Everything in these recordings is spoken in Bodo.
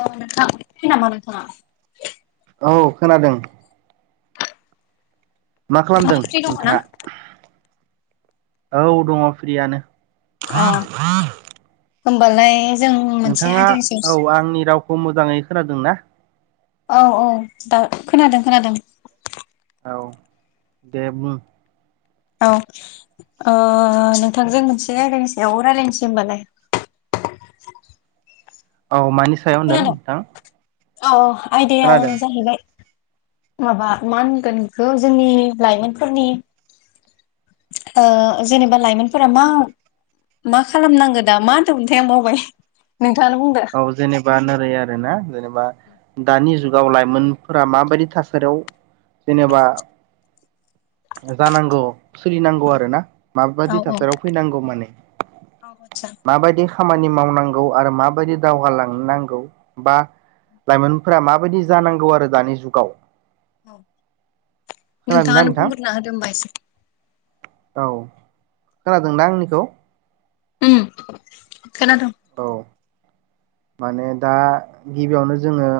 औ नोंथां फ्रि नामा नोंथाङा औ खोनादों मा नोंथाङा खालामदों फ्रि दङ ना नोंथाङा औ दङ फ्रियानो अ होमबालाय जों मोनसे नोंथाङा आयदानि औ सायाव आंनि रावखौ मोजाङै खोनादों ना औ औ दा खोनादों खोनादों। औ दे बुं औ ओ नोंथांजों मोनसे आयदानि सायाव रायलायनोसै होमबालाय। [inaudible] औ मानि सायाव होनदों खोनादों नोंथां औ आयदाया खोनादों जाहैबाय माबा मा होनगोन बेखौ जोंनि लाइमोनफोरनि ओ जेनेबा लाइमोनफोरा मा मा खालामनांगो दा मा दंमोनथाइ आं वावबाय नोंथाङानो बुंदो बा नोरै आरोना जेनेबा दानि जुगाव लाइमोनफोरा माबायदि थासारियाव जेनेबा जानांगौ सोलिनांगौ औ आरो ना औ माबायदि थासारियाव फैनांगौ माने औ आदसा माबायदि खामानि मावनांगौ आरो माबायदि दावगालांनांगौ बा लाइमोनफोरा माबायदि जानांगौ आरो दानि जुगाव औ खोनादोंना नोंथाङानो नोंथां बुंग्रोना होदो होनबा एसे। औ खोनादोंना आंनिखौ ओम खोनादों। औ। माने दा गिबियावनो जोङो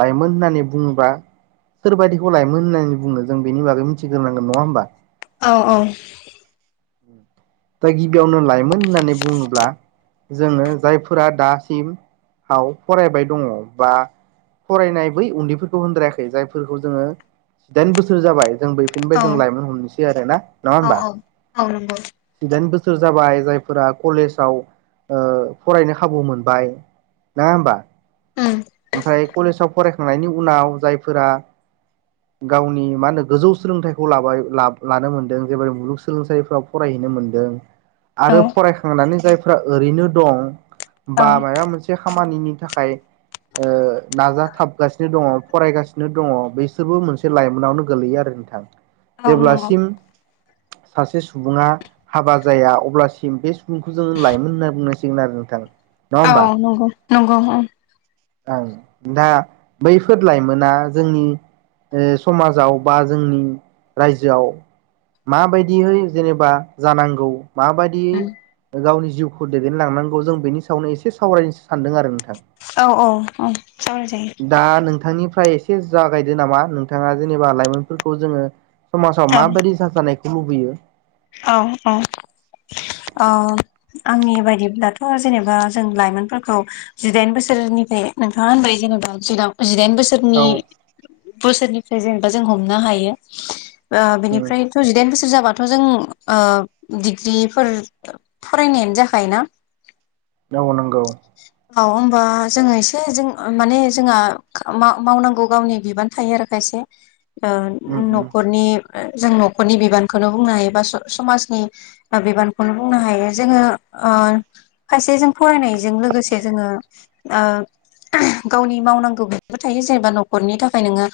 लाइमोन होननानै बुङोबा सोरबायदिखौ लायमोन होननानै बुङो जों बेनि बागै मिथिग्रोनांगोन नङा होमबा औ औ दा गिबियावनो लायमोन होननानै बुङोब्ला जोङो जायफोरा दासिम आव फरायबाय दङ बा फरायनाय बै उन्दैफोरखौ होनद्रायाखै जायफोरखौ जोङो जिदाइन बोसोर जाबाय जों औ बैफोरनिफाय जों लाइमोन हमनोसै आरो ना नङा होमबा औ औ नंगौ दाइन बोसोर जाबाय जायफोरा कलेजाव ओ फरायनो खाबु मोनबाय। नोङा होमबा उम ओमफाय कलेजाव फरायखांनायनि उनाव जायफोरा गावनि मा होनो गोजौ सोलोंथाइखौ लाबाय ला लानो मोनदों जेबायै मुलुगसोलोंसालिफ्राव फरायहैनो मोनदों औ आरो फरायखांनानै जायफ्रा ओरैनो दं औ बा मायबा मोनसे खामानिनि थाखाय ओ नाजाथाबगासिनो दङ फरायगासिनो दङ बिसोरबो मोनसे लाइमोनावनो गोलैयो आरो नोंथां औ नंगौ जेब्लासिम सासे सु सुबुङा हाबा जाया अब्लासिम बे सुबुंखौ जोङो लाइमोन होनना बुंनांसिगोन आरो नोंथां। नङा औ होमबा नंगौ नंगौ ओं ओं दा बैफोर लाइमोना जोंनि ओ समाजाव बा जोंनि रायजोआव माबायदियै जेनेबा जानांगौ माबायदियै गावनि जिउखौ दैदेनलांनांगौ जों बेनि सायावनो एसे सावरायनोसै सानदों आरो नोंथां औ-औ-औ सावराय जायो दा नोंथांनिफ्राय एसे जागायदो नामा नोंथाङा जेनेबा लाइमोनफोरखौ जोङो समाजाव माबायदि जाजानायखौ लुबैयो औ-औ ओ आंनि बायदि ब्लाथ जेनेबा जों लाइमोनफोरखौ जिदाइन बोसोरनिफ्राय नोंथाङा होनबाय जि जेनेबा जिदाइन औ बोसोरनि बोसोरनिफ्राय जेनेबा जों हमनो हायो ओ उम बिनिफ्रायथ जिदाइन बोसोर जाबाथ जों ओ डिग्रिफोर फरायनायानो जाखायो ना ओव नोंगौ औ होमबा जोङो एसे जों माने जोंहा खा मा-मावनांगौ गावनि बिबान थायो आरो खाय से ओ उम उम नखरनि ओ जों नखरनि बिबानखौनो बुंनो हायोबा स समाजनि बा बिबानखौनो बुंनो हायो जोङो खायसे अ जों फरायनायजों लोगोसे जोङो ओ गावनि मावनांगौ [unintelligible] बो थायो जेनेबा नखरनि थाखाय नोङो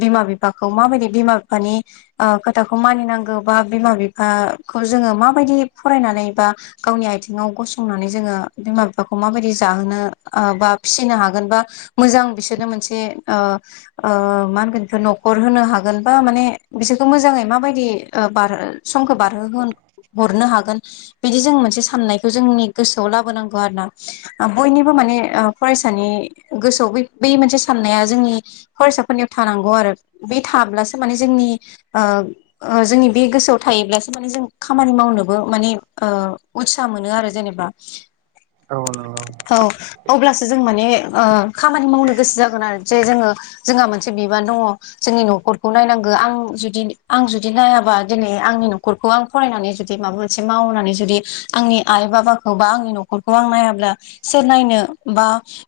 बिमा बिफाखौ माबायदि बिमा बिफा नि ओ खोथाखौ मानि नांगोन बा बिमा बिफा खौ जोङो माबायदि फरायनानै बा गावनि आथिङाव गसंनानै जोङो बिमा बिफाखौ माबादि जाहोनो ओ बा फिसिनो हागोन बा मोजां बिसोरनो मोनसे ओ-ओ ओ मा होनगोन इखो नखर होनो हागोन बा माने बिसोरखौ मोजाङै माबायदि ओ बार समखौ बारहो हरनो हागोन बिदि जों मोनसे साननायखौ जोंनि गोसोआव लाबोनांगौ आरोना ओ बयनिबो माने ओ फरायसानि गोसोआव बे मोनसे साननाया जोंनि फरायसाफोरनियाव थानांगौ आरो बे थाब्लासो माने जोंनि ओ-ओ जोंनि बे गोसोआव थायोब्लासो माने जों खामानि मावनोबो माने ओ उतसा मोनो आरो जेनेबा औ नंगौ औ अब्लासो जों माने ओ खामानि मावनो गोसो जागोन आरो जे जोङो जोंहा मोनसे बिबान दङ जोंनि नखरखौ नायनांगो आं जुदि आं जुदि नायाबा बा दिनै आंनि नखरखौ आं फरायनानै जुदि माबा मोनसे मावनानै जुदि आंनि आइ बाबाखौ बा आंनि नखरखौ आं नायाब्ला सोर नायनो बा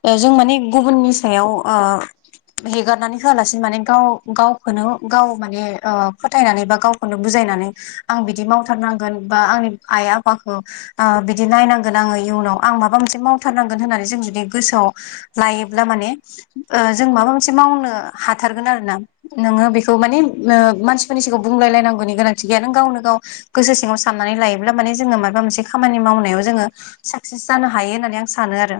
ओ जों माने गुबुननि सायाव ओ हेगारनानै होआलासिनो माने गाव गावखौनो गाव माने ओ फोथायनानै बा गावखौनो बुजायनानै आं बिदि मावथारनांगोन बा आंनि आइ आफाखौ ओ बिदि नायनांगोन आङो इयुनाव आं माबा मोनसे मावथारनांगोन होननानै जों जुदि गोसोआव लायोब्ला माने ओ जों माबा मोनसे माव नो हाथारगोन आरोना नोङो बेखौ माने मानसिफोरनि सिगाङाव बुंलायलायनांगौनि गोनांथि गैया नों गावनो गाव गोसो सिङाव साननानै लायोब्ला माने जोङो माबा मोनसे खामानि मावनायाव जोङो साक्सेस जानो हायो होननानै आं सानो आरो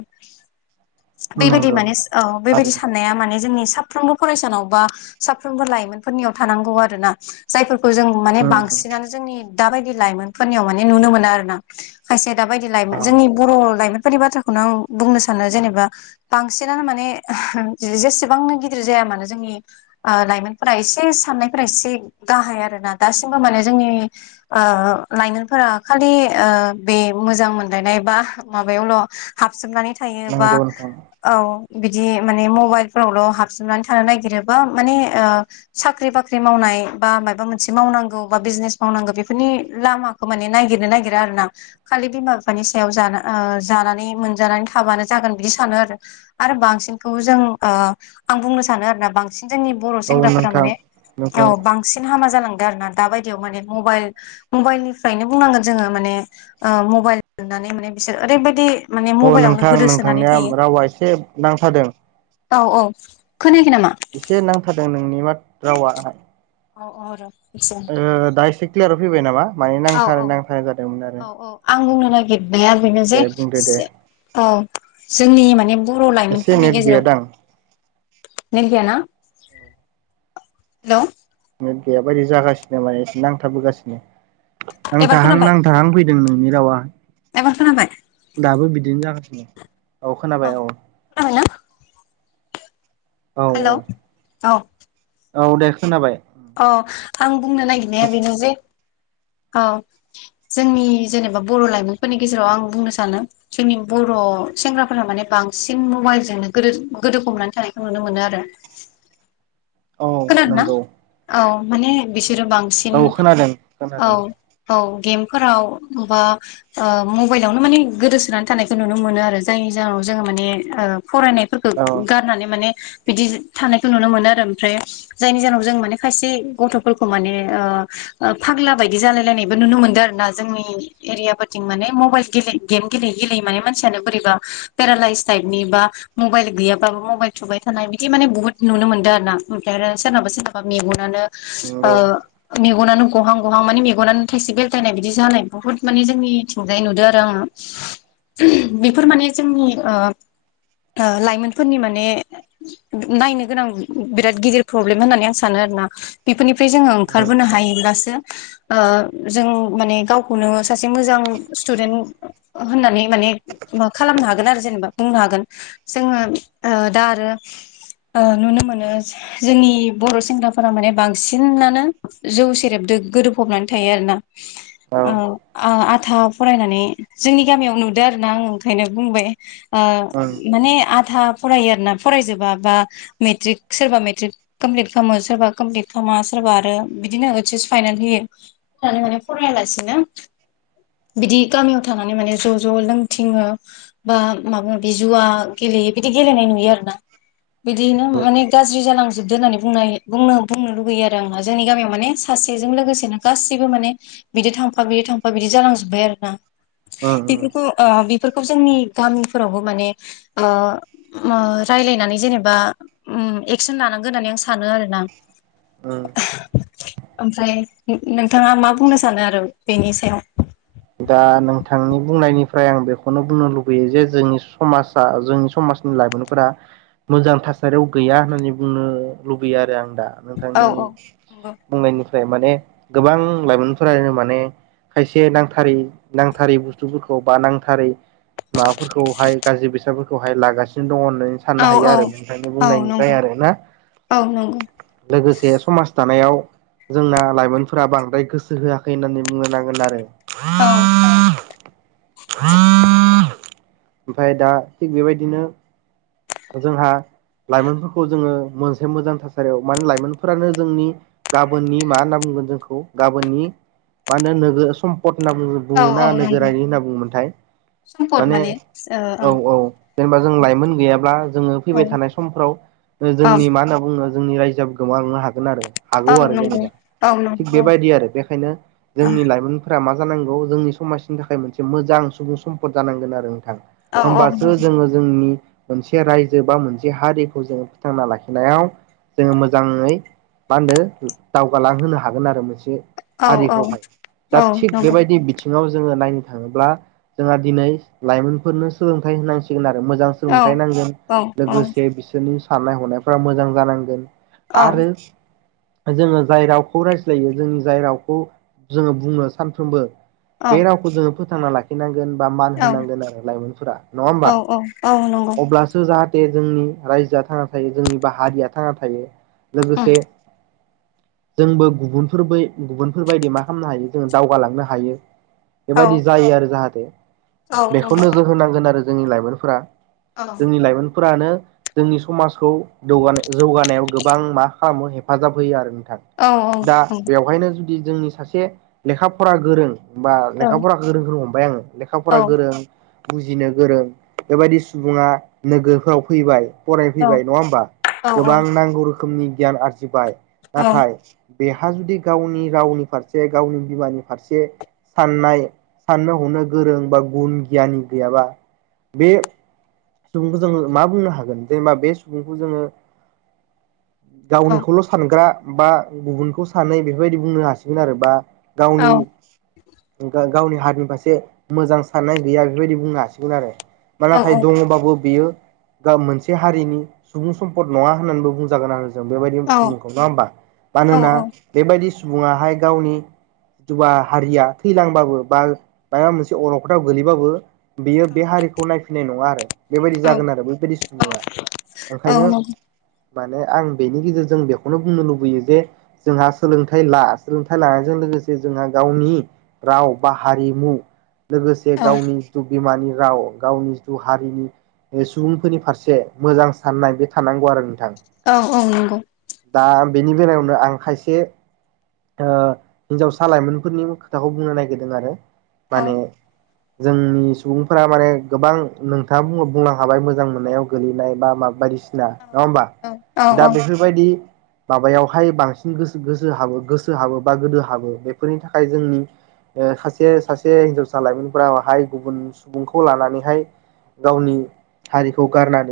बेबायदि नंगौ माने अ बेबायदि थारैनो साननाया माने जोंनि साब साफ्रोमबो फरायसानाव बा साफ्रोमबो लाइमोनफोरनियाव थानांगौ आरोना जायफोरखौ जों माने उम उम बांसिनानो जोंनि दा बायदि लाइमोनफोरनियाव माने नुनो मोनो आरोना खायसे दाबायदि लाइमोन अ जोंनि बर लाइमोन फोरनि बाथ्राखौनो आं बुंनो सानो जेनेबा बांसिनानो माने जेसेबांनो गिदिर जाया मानो ओ जोंनि लाइमोनफोरा एसे साननायफोरा एसे गाहाय आरोना दासि मबो माने जोंनि ओ लाइमोनफोरा खालि ओ बे मोजां मोनलायनाय बा माबायावल हाबजोबनानै थायो बा नंगौ नोंथां औ बिदि माने मबाइल फोरावल हाबसोबनानै थानो नागिरो बा माने साख्रि बाख्रि मावनाय बा मायबा मोनसे मावनांगो बा बिजनेस मावनांगौ बेफोरनि लामाखौ माने नायगिरनो नागिरा आरोना खालि बिमा बिफानि सायाव जा ओ जानानै मोनजानानै थाबानो जागोन बिदि सानो आरो आरो बांसिनखौ जों ओ आं बुंनो सानो आरोना बांसिन जोंनि बर औ सेंग्राफोरा नोंथां माने नोंथां बांसिन औ हामा जालांदों आरोना दा बायदियाव माने मबाइल मबाइल निफ्रायनो बुंनांगोन जोङो माने ओ मबाइल मोननानै माने बिसोर ओरैबायदि माने औ मबाइलावनो नोंथां गोदोसोनानै नोंथांनिया थायो रावा एसे नांथादों औ औ खोनायाखै नामा? एसे नांथादों नोंनि मा रावा औ औ र एसे ओ दायो एसे क्लियाराव फैबाय नामा माने औ नांथानाय औ नांथानाय जादोंमोन आरो औ औ आं बुंनो नागिरनाया बेनो जे दे बुंदो दे औ जोंनि माने बर एसे लाइमोनफोरनि नेट गेजेराव गैयादां नेत गैया ना हेलौ नेत गैया बायदि जागासिनो माने एसे नांथाखफैगासिनो एबार नांथाहां खोनाबाय नांथाहां फैदों नोंनि रावा एबार खोनाबाय दाबो बिदिनो जागासिनो औ अ खोनाबाय औ खोनाबायना औ हेलौ औ औ दे खोनाबाय अ आं बुंनो नागिरनाया बेनो जे औ जोंनि जेनेबा बर लाइमोनफोरनि गेजेराव आं बुंनो सानो जोंनि बर सेंग्राफोरा माने बांसिन मबाइलजोंनो गोदो गोदोफबनानै थानायखौ नुनो मोनो आरो लांदां औ नोंगौ माने बिसोरो बांसिन औ खोनादों औ गेम फोराव बा ओ मबाइलावनो माने गोदोसोनानै थानायखौ नुनो मोनो आरो जायनि जाहोनाव जोङो माने ओ फरायनायफोरखौ औ गारनानै माने बिदि थानायखौ नुनो मोनो आरो ओमफ्राय जायनि जाहोनाव जों माने खायसे गथफोरखौ माने ओ फाग्ला बायदि जालाय लायनायबो नुनो मो दो आरोना जोंनि एरिया फोरथिं माने मबाइ गेम गेले गेले माने मानसियानो बोरैबा पेरालाइस टाइपनि बा मबाइल गैयाबाबो मबाइल थुबाय थानाय बिदि माने बुहुत नुनो मोनदों आरो ना ओमफ्राय आरो सोरनाबा सोरनाबा मेगनानो ओ नंगौ मेगनानो गहां गहां माने मेगनानो थाइसे बेलथायनाय बिदि जानाय बुहुत माने जोंनिथिंजाय नुदों आरो आङो बेफोर माने जोंनि ओ ओ लाइमोनफोरनि माने नायनो गोनां बिराद गिदिर प्रब्लेम होननानै आं सानो आरो ना बेफोरनिफ्राय जोङो उम ओंखारबोनो हायोब्लासो ओ जों माने गावखौनो सासे मोजां स्टुदेन् होननानै माने खालामनो हागोन आरो जेनेबा बुंनो हागोन जोङो ओ दा आरो ओ नुनो मोनो जोंनि बर सेंग्राफोरा माने बांसिनानो जौ सेरेबदो गोरोफबनानै थायो आरोना औ आ आथा फरायनानै जोंनि गामियाव नुदो आरो ना आं ओंखायनो बुंबाय ओ उम माने आधा फरायो आरोना फरायजोबा बा मेट्रिक सोरबा मेट्रिक कमप्लिट खालामो सोरबा कमप्लिट खालामा सोरबा आरो बिदिनो ओइस एस फाइनल होयो नानै माने फरायालासिनो बिदि गामियाव थानानै माने ज ज लोंथिङो बा माबा माबे जुवा गेले बिदि गेलेनाय नुयो आरोना बिदिनो नंगौ माने गाज्रि जालांजोबदो होननानै बुंनो हायो बुंनो बुंनो लुुबैयो आरो आं जोंनि गामियाव माने सासेजों लोगोसेनो गासिबो माने माने बिदि थांफा बिदि थांफा बिदि जालांजोबबाय आरोना उम उम बेफोरखौ ओ बेफोरखौ जोंनि गामिफोरावबो माने ओ ओ रायलायनानै जेनेबा ओम एक्सन लानांगो होननानै आं सानो आरो ना ओ ओमफ्राय नों नोंथाङा मा बुंनो सानो आरो बेनि सायाव दा नोंथांनि बुंनायनिफ्राय आं बेखौनो बुंनो लुबैयो जे जोंनि समाजा जोंनि समाज समनि लाइमोनफोरा मोजां थासारियाव गैया होननानै बुंनो लुबैयो आरो आं दा औ नोंथांनि बुंनायनि फ्राय माने गोबां लाइमोनफोरानो माने खायसे नांथार थारै नांथारै बुस्थुफोरखौ बा नांथारै माबाफोरखौहाय गाज्रि बेसादफोर खौहाय लागासिनो दङ होननानै साननो हायो आरो बिनिखायनो बुंनायनिफ्राय नंगौ आरो ना औ नंगौ औ नंगौ लोगोसे समाज दानायाव जोंना लाइमोनफोरा बांद्राय गोसो होआखै होननानै बुंनो नांगोन आरो औ [inaudible] ओमफ्राय दा थिग बेबायदिनो जोंहा लाइमोनफोरखौ जोङो मोनसे मोजां थासारियाव माने लाइमोनफोरानो जोंनि गाबोननि मा होनना बुङो जोंखौ गाबोननि मा होनो नोगो सम पट होनना बुङो औ औ बना नंगौ नोगोरारिनि होनना बुङोमोनथाय सम्पद माने ओ औ औ जेनेबा जों लाइमोन गैया ब्ला जोङो फैबाय ओं थानाय समफ्राव औ जोंनि मा होनना बुङो जोंनि रायजो गोमांलांनो हा गोनआरो औ हागौ आरो नंगौ जेनेबा औ थिग नंगौ बेबायदि आरो बेखायनो औ जोंनि लाइमोनफोरा मा जानांगौ जोंनि समाजनि थाखाय मोनसे मोजां सुबुं सम्पद जानांगोन आरो नों थां औ औ होमबासो जोङो जोंनि मोनसे रायजो बा मोनसे हारिखौ जोङो फोथांना लाखिनायाव जोङो मोजाङै मा होनो दावगालांहोनो हागोन आरो मोनसे औ औ हारिखौहाय दा औ थिग नंगौ बेबायदि बिथिङाव जोङो नायनो थाङोब्ला जोंहा दिनै लाइमोनफोरनो सोलोंथाइ होनांसिगोन आरो मोज औ सोलोंथाइ नांगोन औ औ लोगोसे बिसोरनि साननाय हनायफ्रा मोजां जानांगोन आरो जोङो जाय रावखौ रायज्लायो जोंनि जाय रावखौ जोङो बुङो सानफ्रोमबो बे रावखौ जोङो फोथांना लाखिनांगोन बा मान औ होनांगोन आरो लाइमोनफोरा नङा होमबा औ औ औ नंगौ अब्लासो जाहाथ थे जोंनि रायजोआ थांना थायो जोंनि बा हारिया थांना थायो उम लोगोसे जोंबो गुबुनफोर बै गुबुनफोरबायदि मा खालामनो हायो जों दावगालांनो हायो औ बेबायदि जायो आरो जाहाथे औ बेखौ नंगौ नोजोर होनांगोन आरो जोंनि लाइमोनफोरा औ जोंनि लाइमोनफोरानो जोंनि समाजखौ जौगानायाव गोबां मा खालामो हेफाजाब होयो आरो नोंथां औ औ दा नंगौ बेवहायनो जोंनि सासे लेखा फरा गोरों बा औ लेखाफोरा गोरोंखौनो हमबाय आङो औ लेखाफरा गोरों बुजिनो गोरों बेबायदि सुबुङा नोगोरफोराव फैबाय औ फरायफैबाय नङा होमबा औ गोबां नांगौ रोखोमनि गियान आरजिबाय औ नाथाय बेहा जुदि गावनि रावनि फारसे गावनि बिमानि फारसे साननाय साननो हनो गोरों बा गुन गियानि गैयाबा बे सुबुंखौ जोङो मा बुंनो हागोन जेनेबा बे सुबुंखौ जोङो औ गावनिखौल' सानग्रा बा गुबुनखौ सानै बेफोरबायदि बुंनो हासिगोन आरो बा औ गावनि गाग गावनि हारिनि फारसे मोजां साननाय गैया बेफोरबायदि बुंनो हासिगोन आरो ना औ थाइ औ नंगौ दङबाबो बियो मोनसे हारिनि सुबुं सम्पद नङा होननानैबो बुंजागोन आरो जों बेबायदि औ सुबुंखौ नङा होमबा मानोना औ नंगौ औ बेबायदि सुबुङाहाय गावनि जुबा हारिया थैलांबाबो बा माबा मोनसे अलखदाव गोगलैबाबो बेयो बे हारिखौ नायफै नाय नङा आरो बेबायदि जागोन आरो बैबायदि सुबुङा ओंखायनो माने आं बेनि गेजेरजों बेखौनो बुंनो लुबैयो जे जोंहा सोलोंथाइ ला सोलोंथाइ लानायजों लो लोगोसे जोंहा गावनि राव बा हारिमु लोगोसे गावनि जिथु बिमानि राव गावनि ज थु हारिनि ओ सुबुंफोरनि फारसे मोजां साननाय बे थानांगौ आरो नोंथां। औ औ नंगौ। दा बेनि बेलायावनो आं खायसे ओ हिन्जावसा लाइमोनफोरनि खोथाखौ बुंनो नागिरदों आरो माने जोंनि सुबुंफोरा माने गोबां नोंथाङा बुङो बुंनो हाबाय मोजां मोननायाव गोलैनाय बा माबा बायदिसि सिना नङा होमबा औ दा औ बेफोरबायदि माबायावहाय बांसिन गोसो गोसो हाबो गोसो हाबो बा गोदो हाबो बेफोरनि थाखाय जोंनि बे खायसे सासे हिन्जावसा लाइमोनफोराहाय गुबुन सुबुंखौ लानानैहाय गावनि हारिखौ गारनानै